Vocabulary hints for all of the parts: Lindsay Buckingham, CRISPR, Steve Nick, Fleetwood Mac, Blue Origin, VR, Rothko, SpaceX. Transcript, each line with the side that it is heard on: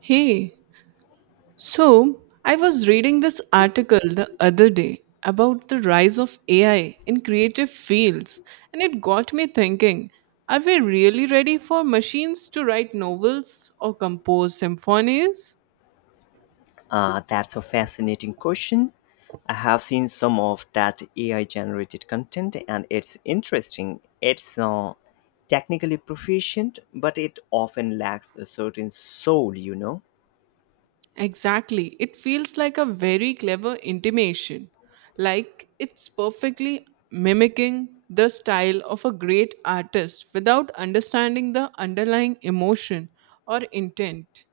right: Hey, so I was reading this article the other day about the rise of AI in creative fields, and it got me thinking, are we really ready for machines to write novels or compose symphonies?
left: That's a fascinating question. I have seen some of that AI generated content and it's interesting. It's technically proficient, but it often lacks a certain soul, you know?
right: Exactly, it feels like a very clever intimation, like it's perfectly mimicking the style of a great artist without understanding the underlying emotion or intent.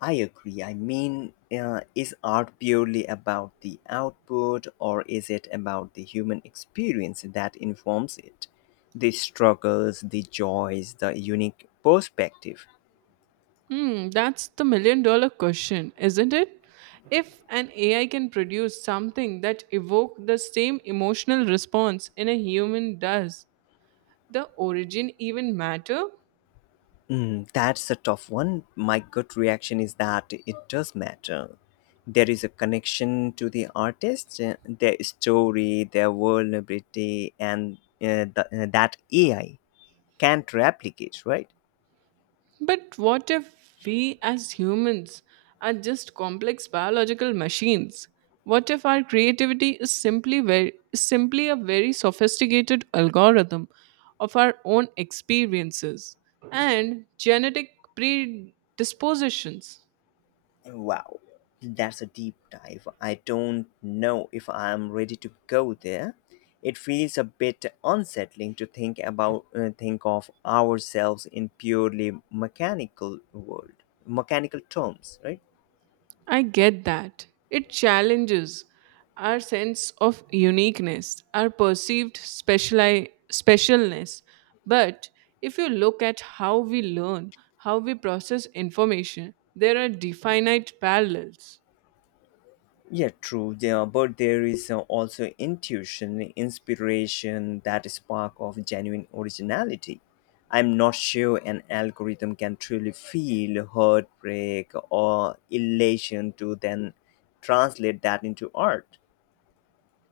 left: I agree. I mean, is art purely about the output or is it about the human experience that informs it? The struggles, the joys, the unique perspective.
right: Hmm, that's the million-dollar question, isn't it? If an AI can produce something that evoke the same emotional response in a human does, the origin even matter?
left: That's a tough one. My gut reaction is that it does matter. There is a connection to the artist, their story, their vulnerability, and that AI can't replicate, right?
right: But what if we as humans are just complex biological machines? What if our creativity is simply very simply a very sophisticated algorithm of our own experiences and genetic predispositions?
left: Wow, that's a deep dive. I don't know if I'm ready to go there. It feels a bit unsettling to think of ourselves in purely mechanical world, mechanical terms, right?
right: I get that. It challenges our sense of uniqueness, our perceived specialness. But if you look at how we learn, how we process information, there are definite parallels.
left: Yeah, true. But there is also intuition, inspiration, that spark of genuine originality. I'm not sure an algorithm can truly feel heartbreak or elation to then translate that into art.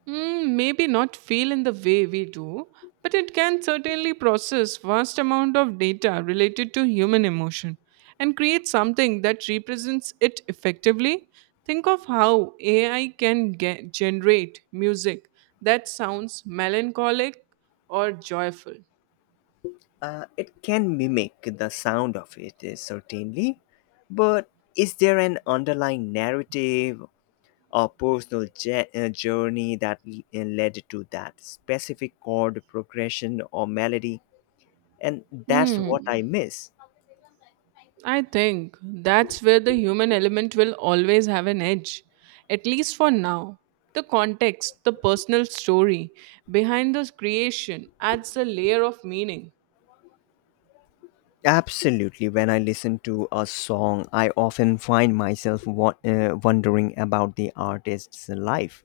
right: Mm, maybe not feel in the way we do, but it can certainly process vast amount of data related to human emotion and create something that represents it effectively. Think of how AI can generate music that sounds melancholic or joyful.
left: It can mimic the sound of it, certainly, but is there an underlying narrative a personal journey that led to that specific chord progression or melody. And that's what I miss.
right: I think that's where the human element will always have an edge, at least for now. The context, the personal story behind this creation adds a layer of meaning.
left: Absolutely. When I listen to a song, I often find myself wondering about the artist's life,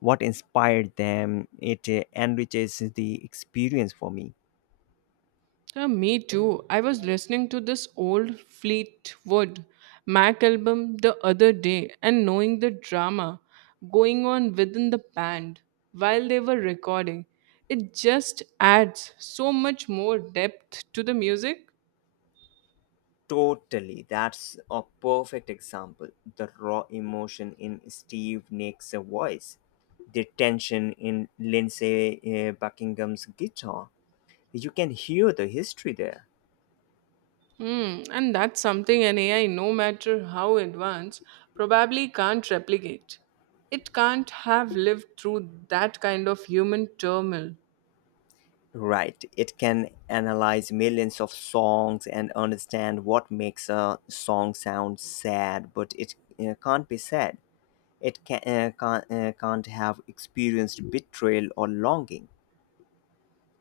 left: what inspired them. It enriches the experience for me.
right: Me too. I was listening to this old Fleetwood Mac album the other day and knowing the drama going on within the band while they were recording, it just adds so much more depth to the music.
left: Totally. That's a perfect example. The raw emotion in Steve Nick's voice, the tension in Lindsay Buckingham's guitar. You can hear the history there.
right: Hmm, and that's something an AI, no matter how advanced, probably can't replicate. It can't have lived through that kind of human turmoil.
left: Right. It can analyze millions of songs and understand what makes a song sound sad, but it can't be sad. It can't have experienced betrayal or longing.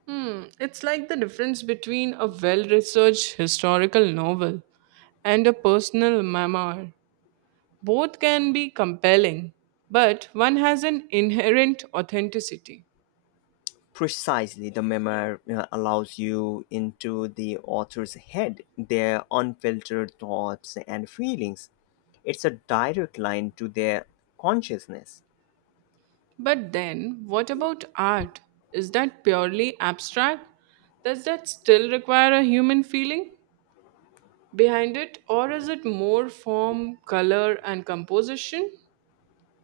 right: Hmm, it's like the difference between a well researched historical novel and a personal memoir. Both can be compelling, but one has an inherent authenticity.
left: Precisely, the memoir allows you into the author's head, their unfiltered thoughts and feelings. It's a direct line to their consciousness.
right: But then, what about art? Is that purely abstract? Does that still require a human feeling behind it, or is it more form, color, and composition?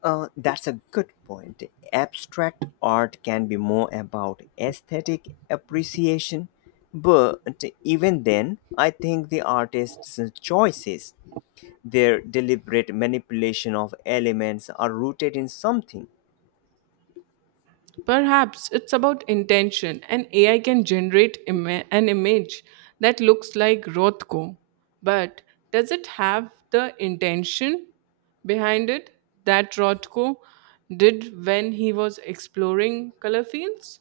left: That's a good point. Abstract art can be more about aesthetic appreciation, but even then, I think the artist's choices, their deliberate manipulation of elements, are rooted in something.
right: Perhaps it's about intention, and AI can generate an image that looks like Rothko. But does it have the intention behind it that Rothko did when he was exploring color fields?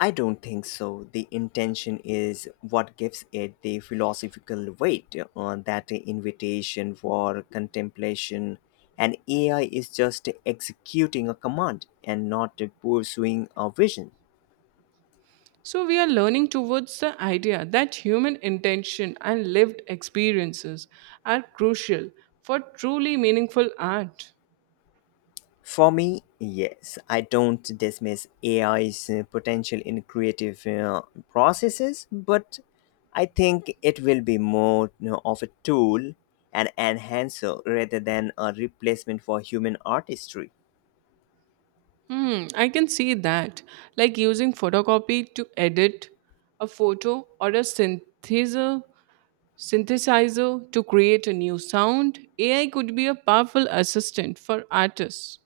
left: I don't think so. The intention is what gives it the philosophical weight on that invitation for contemplation. And AI is just executing a command and not pursuing a vision.
right: So we are learning towards the idea that human intention and lived experiences are crucial for truly meaningful art.
left: For me, yes, I don't dismiss AI's potential in creative processes, but I think it will be more of a tool, an enhancer, rather than a replacement for human artistry.
right: Hmm, I can see that. Like using photocopy to edit a photo or a synthesizer to create a new sound. AI could be a powerful assistant for artists,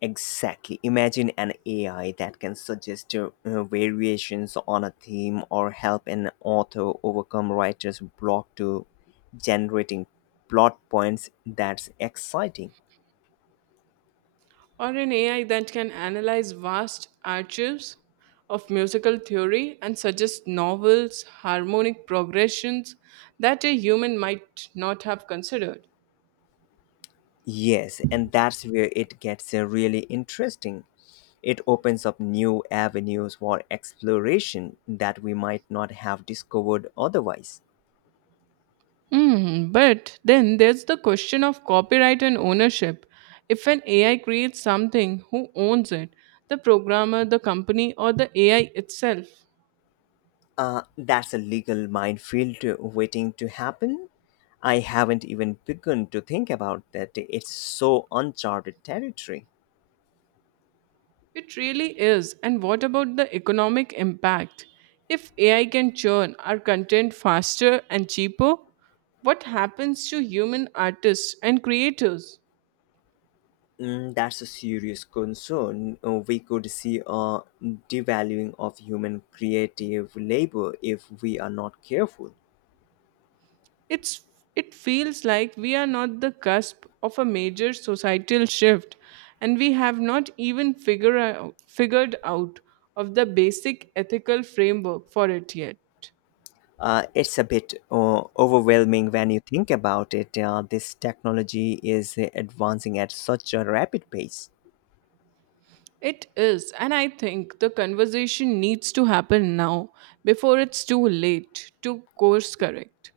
left: Exactly. Imagine an AI that can suggest variations on a theme or help an author overcome writer's block to generating plot points. That's exciting.
right: or an AI that can analyze vast archives of musical theory and suggest novels, harmonic progressions that a human might not have considered.
left: Yes, and that's where it gets really interesting. It opens up new avenues for exploration that we might not have discovered otherwise.
right: Mm, but then there's the question of copyright and ownership. If an AI creates something, who owns it? The programmer, the company, or the AI itself?
left: That's a legal minefield waiting to happen. I haven't even begun to think about that. It's so uncharted territory.
right: It really is. And what about the economic impact? If AI can churn our content faster and cheaper, what happens to human artists and creators?
left: That's a serious concern. We could see a devaluing of human creative labor if we are not careful.
right: It's it feels like we are not the cusp of a major societal shift and we have not even figured out of the basic ethical framework for it yet.
left: It's a bit overwhelming when you think about it. This technology is advancing at such a rapid pace.
right: It is, and I think the conversation needs to happen now before it's too late to course correct.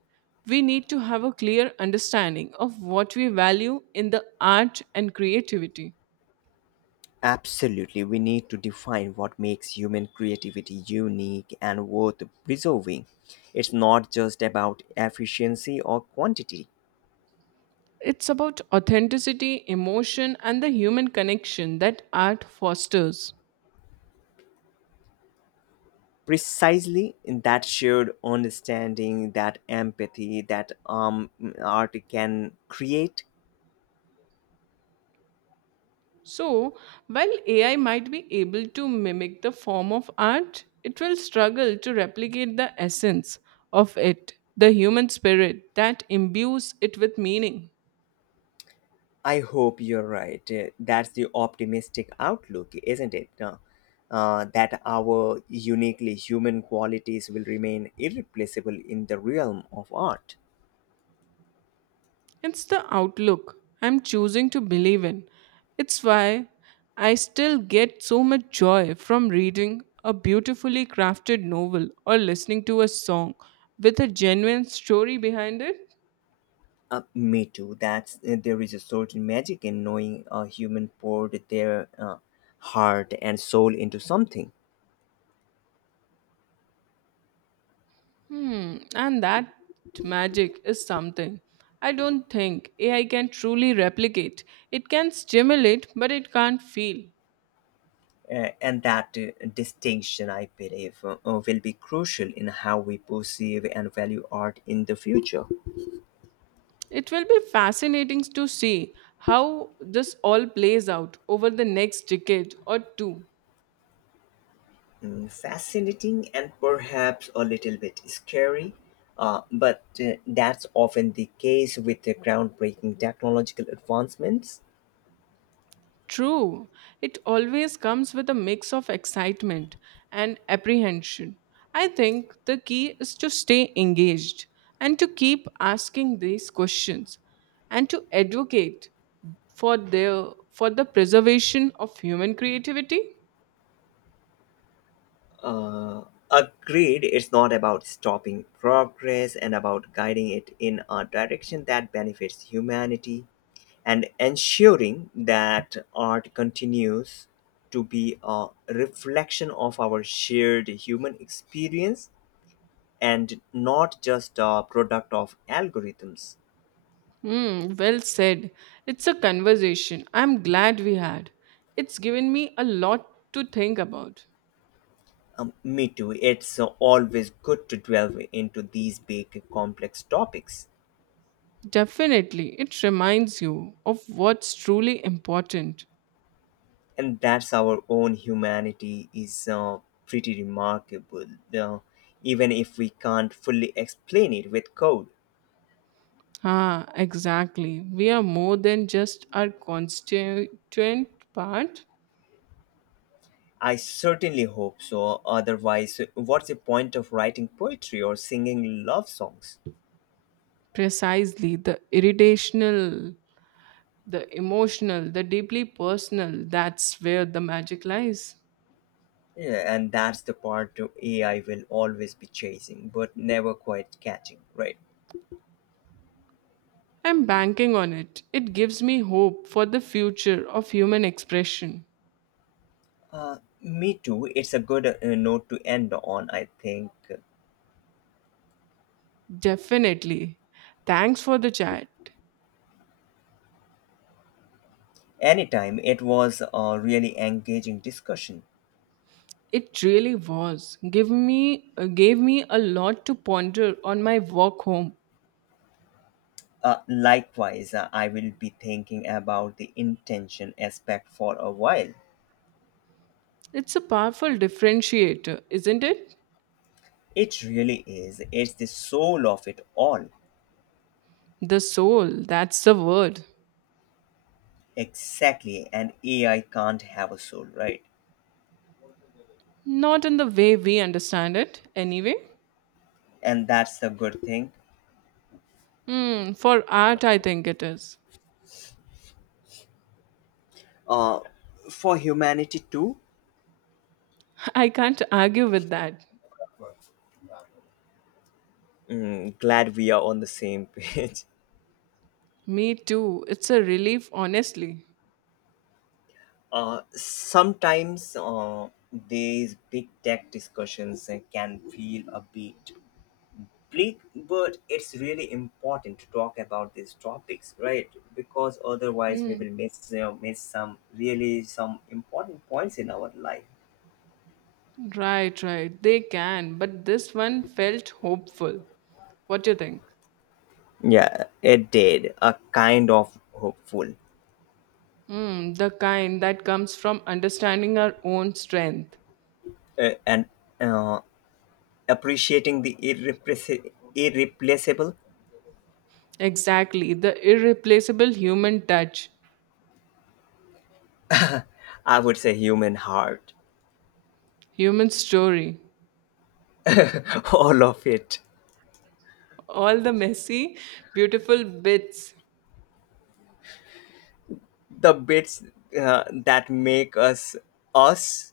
right: We need to have a clear understanding of what we value in the art and creativity.
left: Absolutely, we need to define what makes human creativity unique and worth preserving. It's not just about efficiency or quantity.
right: It's about authenticity, emotion, and the human connection that art fosters.
left: Precisely in that shared understanding, that empathy that art can create.
right: So, while AI might be able to mimic the form of art, it will struggle to replicate the essence of it, the human spirit that imbues it with meaning.
left: I hope you're right. That's the optimistic outlook, isn't it? That our uniquely human qualities will remain irreplaceable in the realm of art.
right: It's the outlook I'm choosing to believe in. It's why I still get so much joy from reading a beautifully crafted novel or listening to a song with a genuine story behind it.
left: Me too. That's There is a certain magic in knowing a human poured their heart and soul into something,
right: Hmm, and that magic is something I don't think AI can truly replicate. It can stimulate, but it can't feel.
left: and that distinction, I believe, will be crucial in how we perceive and value art in the future.
right: It will be fascinating to see how this all plays out over the next decade or two.
left: Fascinating and perhaps a little bit scary. But that's often the case with the groundbreaking technological advancements.
right: True, it always comes with a mix of excitement and apprehension. I think the key is to stay engaged and to keep asking these questions and to advocate for the preservation of human creativity.
left: Uh, Agreed, it's not about stopping progress and about guiding it in a direction that benefits humanity and ensuring that art continues to be a reflection of our shared human experience and not just a product of algorithms.
right: Hmm, well said. It's a conversation I'm glad we had. It's given me a lot to think about.
left: Me too, it's always good to delve into these big complex topics.
right: Definitely, it reminds you of what's truly important.
left: And that's our own humanity is pretty remarkable uh, even if we can't fully explain it with code.
right: Ah, exactly. We are more than just our constituent part.
left: I certainly hope so. Otherwise what's the point of writing poetry or singing love songs?
right: Precisely, the irritational, the emotional, the deeply personal, that's where the magic lies.
left: Yeah, and that's the part of AI will always be chasing but never quite catching, right?
right: I'm banking on it. It gives me hope for the future of human expression.
left: Me too, it's a good note to end on I think.
right: Definitely. Thanks for the chat.
left: Anytime, it was a really engaging discussion.
right: It really was. Give me Gave me a lot to ponder on my walk home.
left: Likewise, I will be thinking about the intention aspect for a while.
right: It's a powerful differentiator, isn't it?
left: It really is. It's the soul of it all.
right: The soul, that's the word.
left: Exactly. And AI can't have a soul, right?
right: Not in the way we understand it, anyway.
left: And that's the good thing.
right: Hmm, for art, I think it is.
left: Uh, for humanity too.
right: I can't argue with that.
left: Glad we are on the same page.
right: Me too. It's a relief, honestly.
left: Sometimes these big tech discussions can feel a bit. Please, but it's really important to talk about these topics, right? Because otherwise, we
right: Hmm.
left: will miss some really some important points in our life.
right: Right, right. They can, but this one felt hopeful. What do you think?
left: Yeah, it did. A kind of hopeful.
right: Hmm, the kind that comes from understanding our own strength.
left: Uh, and uh, appreciating the irreplaceable,
right: Exactly, the irreplaceable human touch,
left: I would say, human heart.
right: human story,
left: All of it.
right: all the messy, beautiful bits
left: The bits that make us us.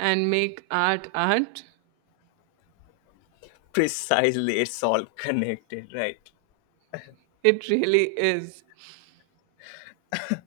right: and make art art.
left: Precisely, it's all connected, right?
right: It really is.